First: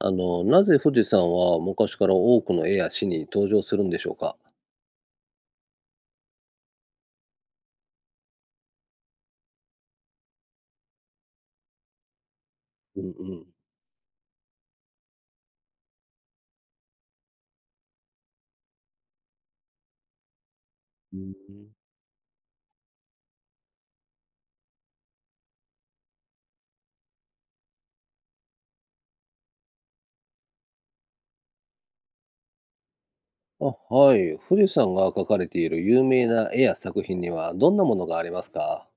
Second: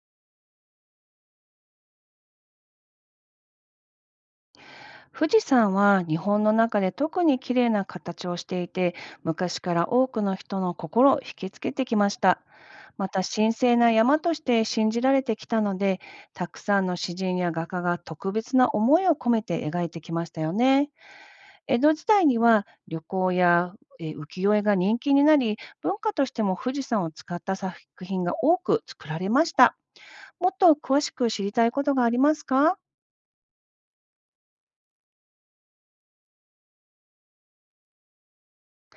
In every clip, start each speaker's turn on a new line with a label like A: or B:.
A: なぜ富士山は昔から多くの絵や詩に登場するんでしょうか？
B: 富士山は日本の中で特に綺麗な形をしていて、昔から多くの人の心を引きつけてきました。
A: う
B: ま
A: ん
B: た
A: うん。
B: 神聖な山として信じられてきたので、たくさんの詩人や画家が特別な思いを込めて描いてきましたよね。
A: うん。
B: 江戸時代には旅行や浮世絵が人気になり、文化としても富士山を使った作品が多く作られました。もっと詳しく知りたいことがありますか？
A: あ、はい。富士山が描かれている有名な絵や作品にはどんなものがありますか？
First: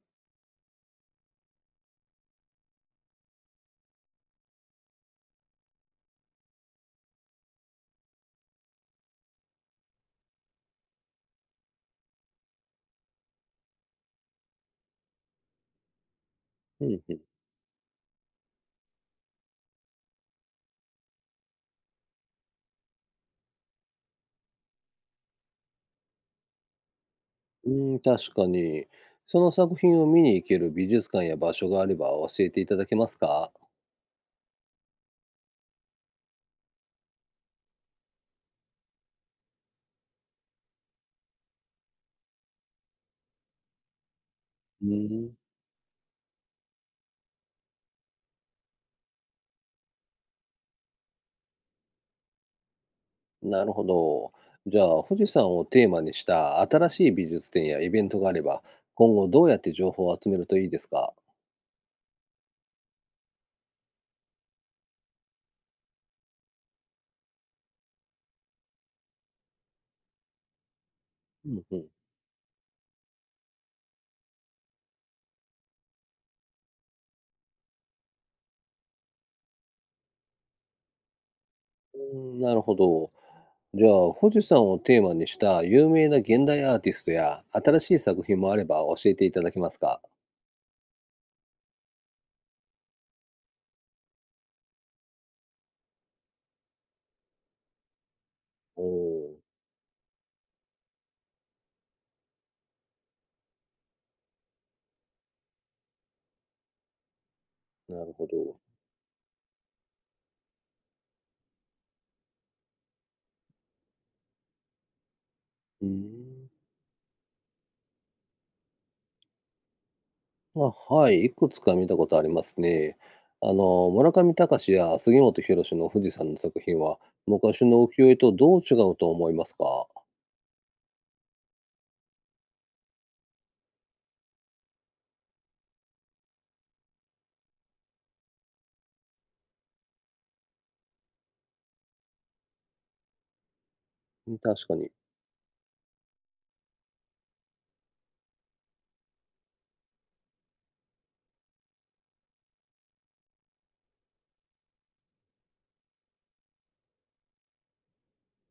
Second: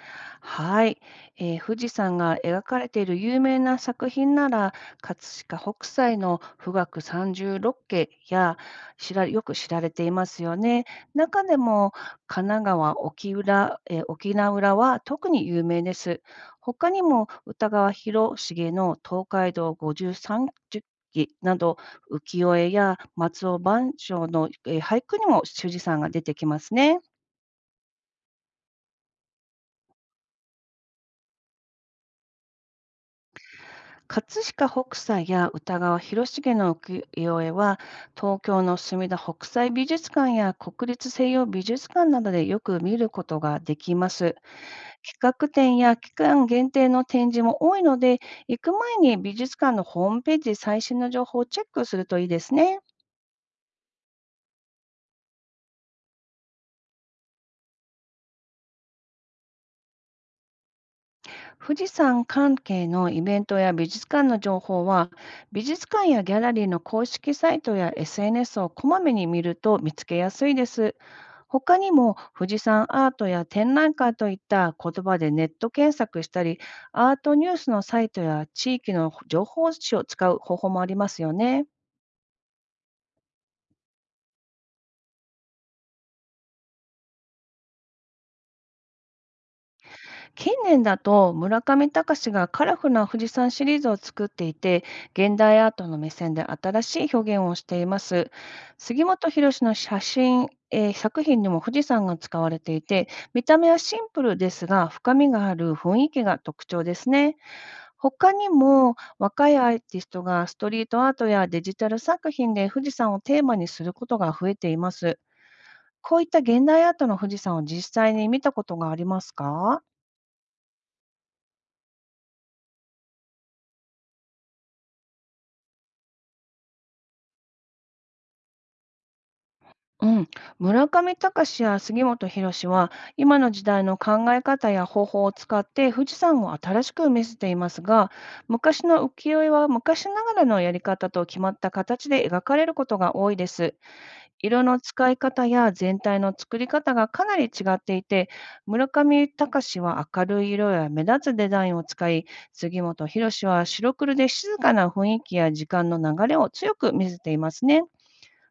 B: はい、富士山が描かれている有名な作品なら、葛飾北斎の富嶽三十六景やよく知られていますよね。中でも神奈川沖浦、沖縄浦は特に有名です。
A: う
B: 他
A: ん
B: に
A: うん。
B: も歌川広重の東海道五十三十騎など浮世絵や松尾万象の、俳句にも富士山が出てきますね。
A: うん、確かに。その作品を見に行ける美術館や場所があれば教えていただけますか？
B: 葛飾北斎や歌川広重の浮世絵は、東京の墨田北斎美術館や国立西洋美術館などでよく見ることができます。
A: うん。
B: 企画展や期間限定の展示も多いので、行く前に美術館のホームページで最新の情報をチェックするといいですね。
A: なるほど。じゃあ、富士山をテーマにした新しい美術展やイベントがあれば、今後どうやって情報を集めるといいですか？
B: 富士山関係のイベントや美術館の情報は、美術館やギャラリーの公式サイトや SNS をこまめに見ると見つけやすいです。
A: うんう
B: 他
A: ん。
B: にも富士山アートや展覧会といった言葉でネット検索したり、アートニュースのサイトや地域の情報誌を使う方法もありますよね。
A: うん、なるほど。じゃあ、富士山をテーマにした有名な現代アーティストや新しい作品もあれば教えていただけますか。
B: 近年だと村上隆がカラフルな富士山シリーズを作っていて、現代アートの目線で新しい表現をしています。
A: お
B: 杉本
A: お
B: 博司の写真、作品にも富士山が使われていて、見た目はシンプルですが、深みがある雰囲気が特徴ですね。
A: ー、なるほ
B: 他に
A: ど。
B: も若いアーティストがストリートアートやデジタル作品で富士山をテーマにすることが増えています。
A: うー
B: こういった
A: ん。
B: 現代アートの富士山を実際に見たことがありますか？
A: まあ、はい、いくつか見たことありますね。あの、村上隆や杉本博の富士山の作品は、昔の浮世絵とどう違うと思いますか。
B: うん、村上隆や杉本博士は今の時代の考え方や方法を使って富士山を新しく見せていますが、昔の浮世絵は昔ながらのやり方と決まった形で描かれることが多いです。
A: うん、
B: 色
A: 確か
B: の
A: に。
B: 使い方や全体の作り方がかなり違っていて、村上隆は明るい色や目立つデザインを使い、杉本博司は白黒で静かな雰囲気や時間の流れを強く見せていますね。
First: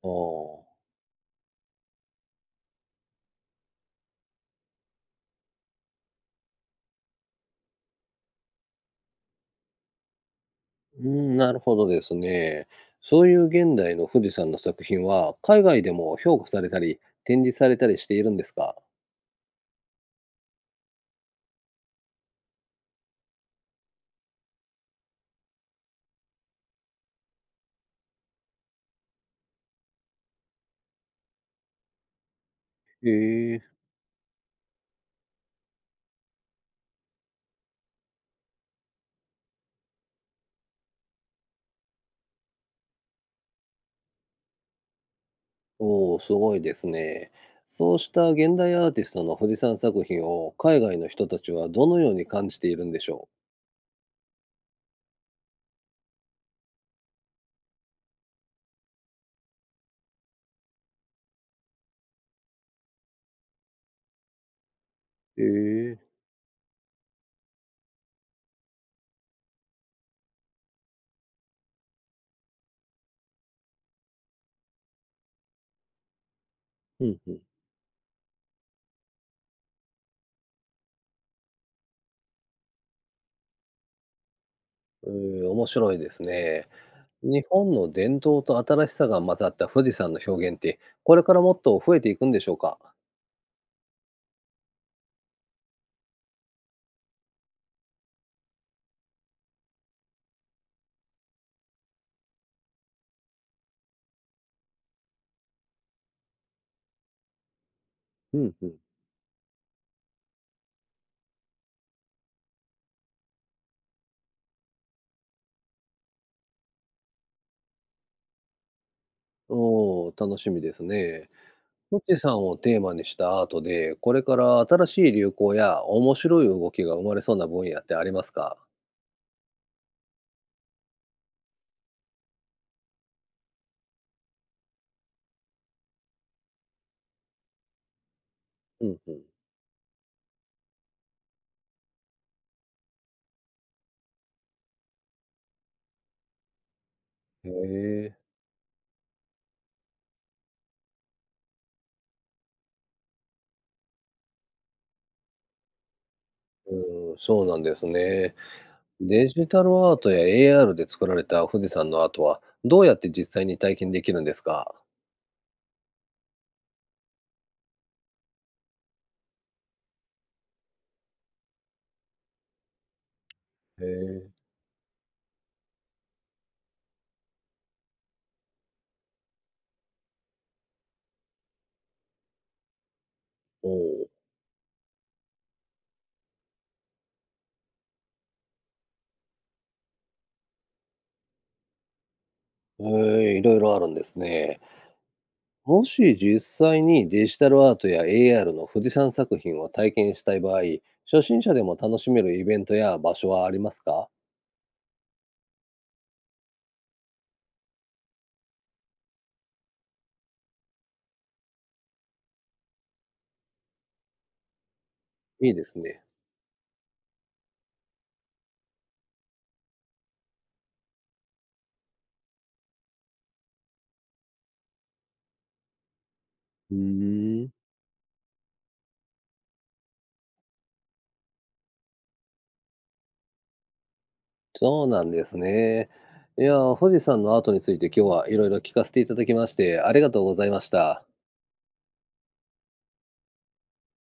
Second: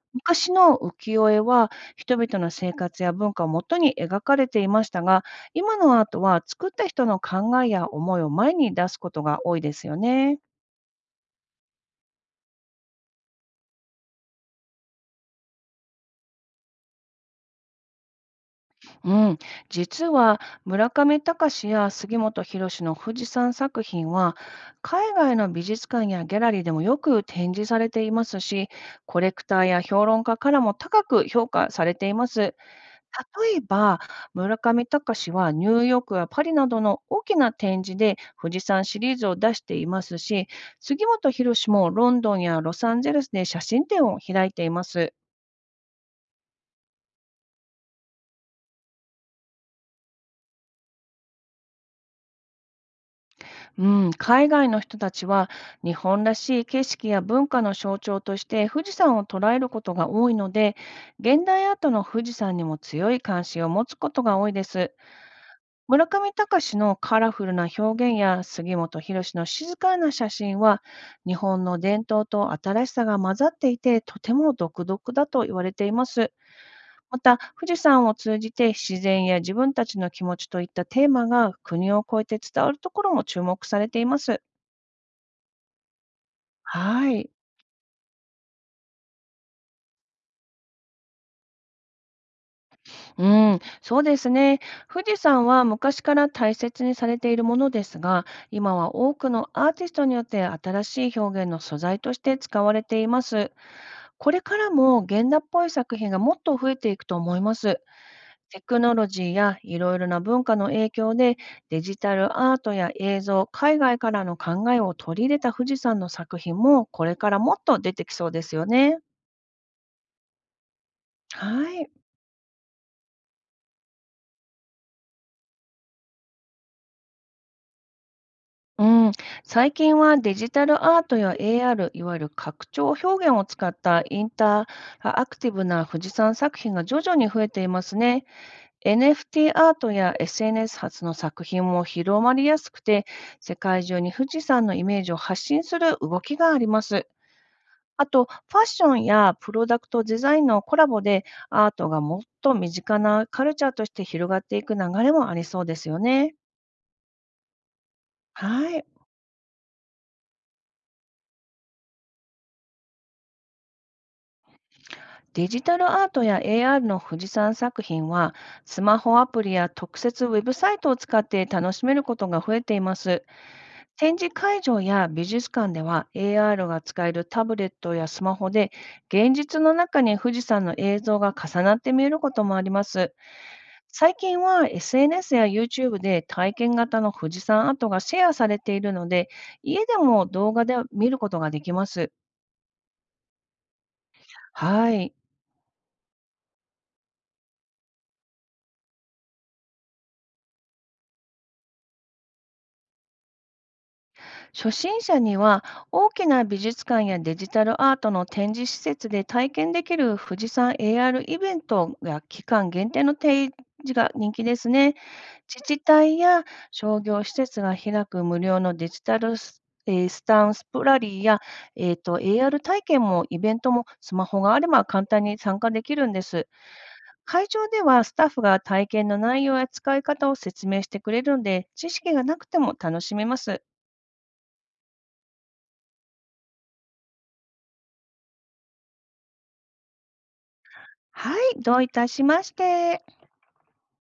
A: あ
B: 昔の
A: あ。
B: 浮世絵は人々の生活や文化をもとに描かれていましたが、今のアートは作った人の考えや思いを前に出すことが多いですよね。
A: うん、なるほどですね。そういう現代の富士山の作品は、海外でも評価されたり、展示されたりしているんですか。
B: うん、実は村上隆や杉本博の富士山作品は海外の美術館やギャラリーでもよく展示されていますし、コレクターや評論家からも高く評価されています。
A: へ
B: 例
A: え。
B: えば村上隆はニューヨークやパリなどの大きな展示で富士山シリーズを出していますし、杉本博もロンドンやロサンゼルスで写真展を開いています。
A: おお、すごいですね。そうした現代アーティストの富士山作品を海外の人たちはどのように感じているんでしょ
B: うん、海外の人たちは日本らしい景色や文化の象徴として富士山を捉えることが多いので、現代アートの富士山にも強い関心を持つことが多いです。
A: う。へ
B: 村
A: え。
B: 上隆のカラフルな表現や杉本博の静かな写真は、日本の伝統と新しさが混ざっていて、とても独特だと言われています。
A: うん
B: ま
A: う
B: た、
A: ん。
B: 富士山を通じて自然や自分たちの気持ちといったテーマが国を越えて伝わるところも注目されています。
A: えー、面白いですね。
B: はい。
A: 日本の伝統と新しさが混ざった富士山の表現って、これからもっと増えていくんでしょうか。
B: うん、そうですね。富士山は昔から大切にされているものですが、今は多くのアーティストによって新しい表現の素材として使われています。これからも現代っぽい作品がもっと増えていくと思います。
A: うん
B: テ
A: うん。
B: クノロジーやいろいろな文化の影響で、デジタルアートや映像、海外からの考えを取り入れた富士山の作品も、これからもっと出てきそうですよね。
A: おお、楽しみですね。
B: はい。
A: 富士山をテーマにしたアートで、これから新しい流行や面白い動きが生まれそうな分野ってありますか？
B: うん、最近はデジタルアートや AR、いわゆる拡張表現を使ったインタラアクティブな富士山作品が徐々に増えていますね。
A: うんうん。
B: NFT アートや SNS 発の作品も広まりやすくて、世界中に富士山のイメージを発信する動きがあります。
A: へ
B: あ
A: え。
B: と、ファッションやプロダクトデザインのコラボで、アートがもっと身近なカルチャーとして広がっていく流れもありそうですよね。
A: うん、そうなんですね。
B: はい。
A: デジタルアートや AR で作られた富士山のアートは、どうやって実際に体験できるんですか？
B: デジタルアートや AR の富士山作品は、スマホアプリや特設ウェブサイトを使って楽しめることが増えています。
A: へ
B: 展
A: え。
B: 示会場や美術館では、AR が使えるタブレットやスマホで、現実の中に富士山の映像が重なって見えることもあります。
A: おお。
B: 最近は SNS や YouTube で体験型の富士山アートがシェアされているので、家でも動画で見ることができます。
A: へえ、いろいろあるんですね。
B: はい。
A: もし実際にデジタルアートや AR の富士山作品を体験したい場合、初心者でも楽しめるイベントや場所はありますか？
B: 初心者には大きな美術館やデジタルアートの展示施設で体験できる富士山 AR イベントや期間限定の展示が人気ですね。
A: いい
B: 自
A: です
B: 治
A: ね。
B: 体や商業施設が開く無料のデジタルス,、えースタンスプラリーや、AR 体験もイベントもスマホがあれば簡単に参加できるんです。
A: うー
B: 会
A: ん、
B: 場ではスタッフが体験の内容や使い方を説明してくれるので知識がなくても楽しめます。
A: そうなんですね。いやー、富士山のアートについて今日はいろいろ聞かせていただきまして、ありがとうございました。
B: はい、どういたしまして。